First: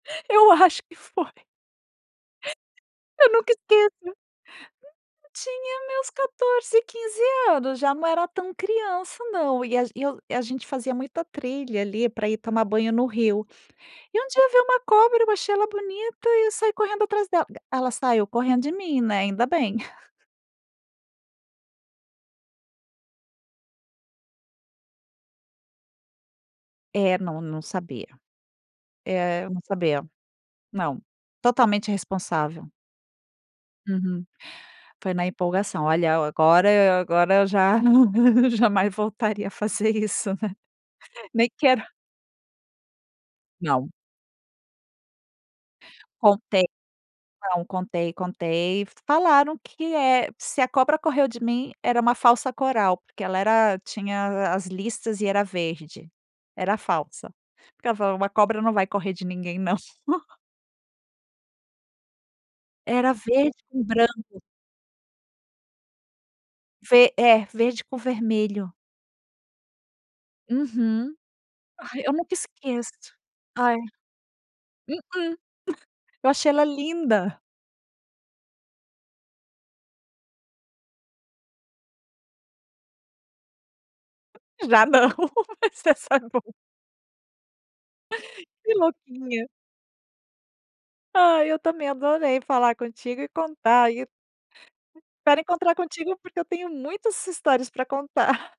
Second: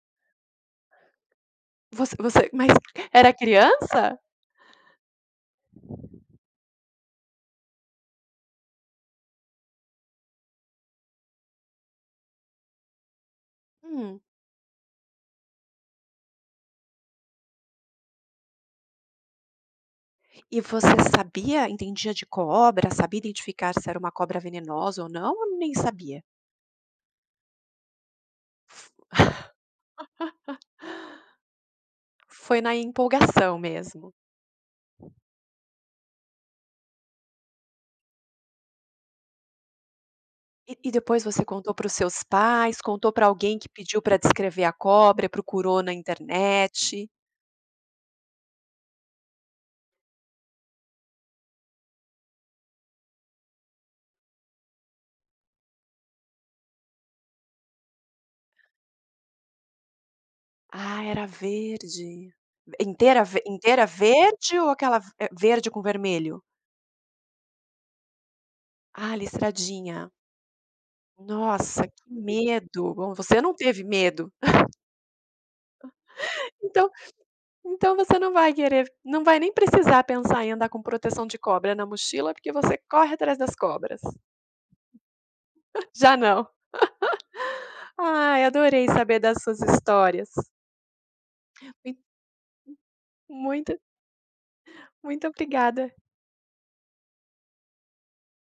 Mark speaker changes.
Speaker 1: Eu acho que foi.
Speaker 2: Você você, mas
Speaker 1: Eu
Speaker 2: era
Speaker 1: nunca esqueço...
Speaker 2: criança?
Speaker 1: tinha meus 14 15 anos já não era tão criança não, e age e eu a gente fazia muita trilha ali para ir tomar banho no rio.
Speaker 2: Hum.
Speaker 1: E um dia eu veio uma cobra, eu achei ela bonita e eu saí correndo atrás dela, ela saiu correndo de mim, né, ainda bem.
Speaker 2: E você sabia, entendia de cobra, sabia identificar se era uma cobra venenosa ou não ou nem sabia?
Speaker 1: É, não, não sabia. É eu não sabia, não, totalmente
Speaker 2: Foi
Speaker 1: irresponsável.
Speaker 2: na empolgação mesmo.
Speaker 1: Uhum. Foi na empolgação, olha agora agora eu já, não jamais voltaria a fazer isso,
Speaker 2: E e depois você
Speaker 1: Nem
Speaker 2: contou
Speaker 1: quero
Speaker 2: para os seus pais, contou para alguém que
Speaker 1: Não.
Speaker 2: pediu para descrever a cobra, procurou na
Speaker 1: Contei,
Speaker 2: internet?
Speaker 1: não, contei, contei, falaram que é se a cobra correu de mim era uma falsa coral, porque ela era tinha as listas e era verde, era falsa, porque ela falou uma cobra não vai correr de ninguém não.
Speaker 2: Ah, era verde.
Speaker 1: Era
Speaker 2: Inteira ver
Speaker 1: verde com
Speaker 2: inteira
Speaker 1: branco.
Speaker 2: verde ou aquela ve verde com vermelho?
Speaker 1: Ve é, verde com vermelho.
Speaker 2: A listradinha.
Speaker 1: Uhum.
Speaker 2: Nossa
Speaker 1: Ai
Speaker 2: que
Speaker 1: eu nunca esqueço
Speaker 2: medo, bom você não
Speaker 1: ai.
Speaker 2: teve medo.
Speaker 1: Uhum. Eu achei ela
Speaker 2: Então,
Speaker 1: linda.
Speaker 2: então você não vai querer não vai nem precisar pensar em andar com proteção de cobra na mochila, porque você corre atrás das cobras.
Speaker 1: Já não, mas essa
Speaker 2: Já
Speaker 1: é
Speaker 2: não.
Speaker 1: boa.
Speaker 2: Ai
Speaker 1: Que
Speaker 2: adorei saber das
Speaker 1: louquinha.
Speaker 2: suas histórias.
Speaker 1: Ai eu também
Speaker 2: Mui
Speaker 1: adorei falar contigo e
Speaker 2: muito
Speaker 1: contar aí
Speaker 2: Muito
Speaker 1: Espero encontrar
Speaker 2: obrigada.
Speaker 1: contigo, porque eu tenho muitas histórias para contar.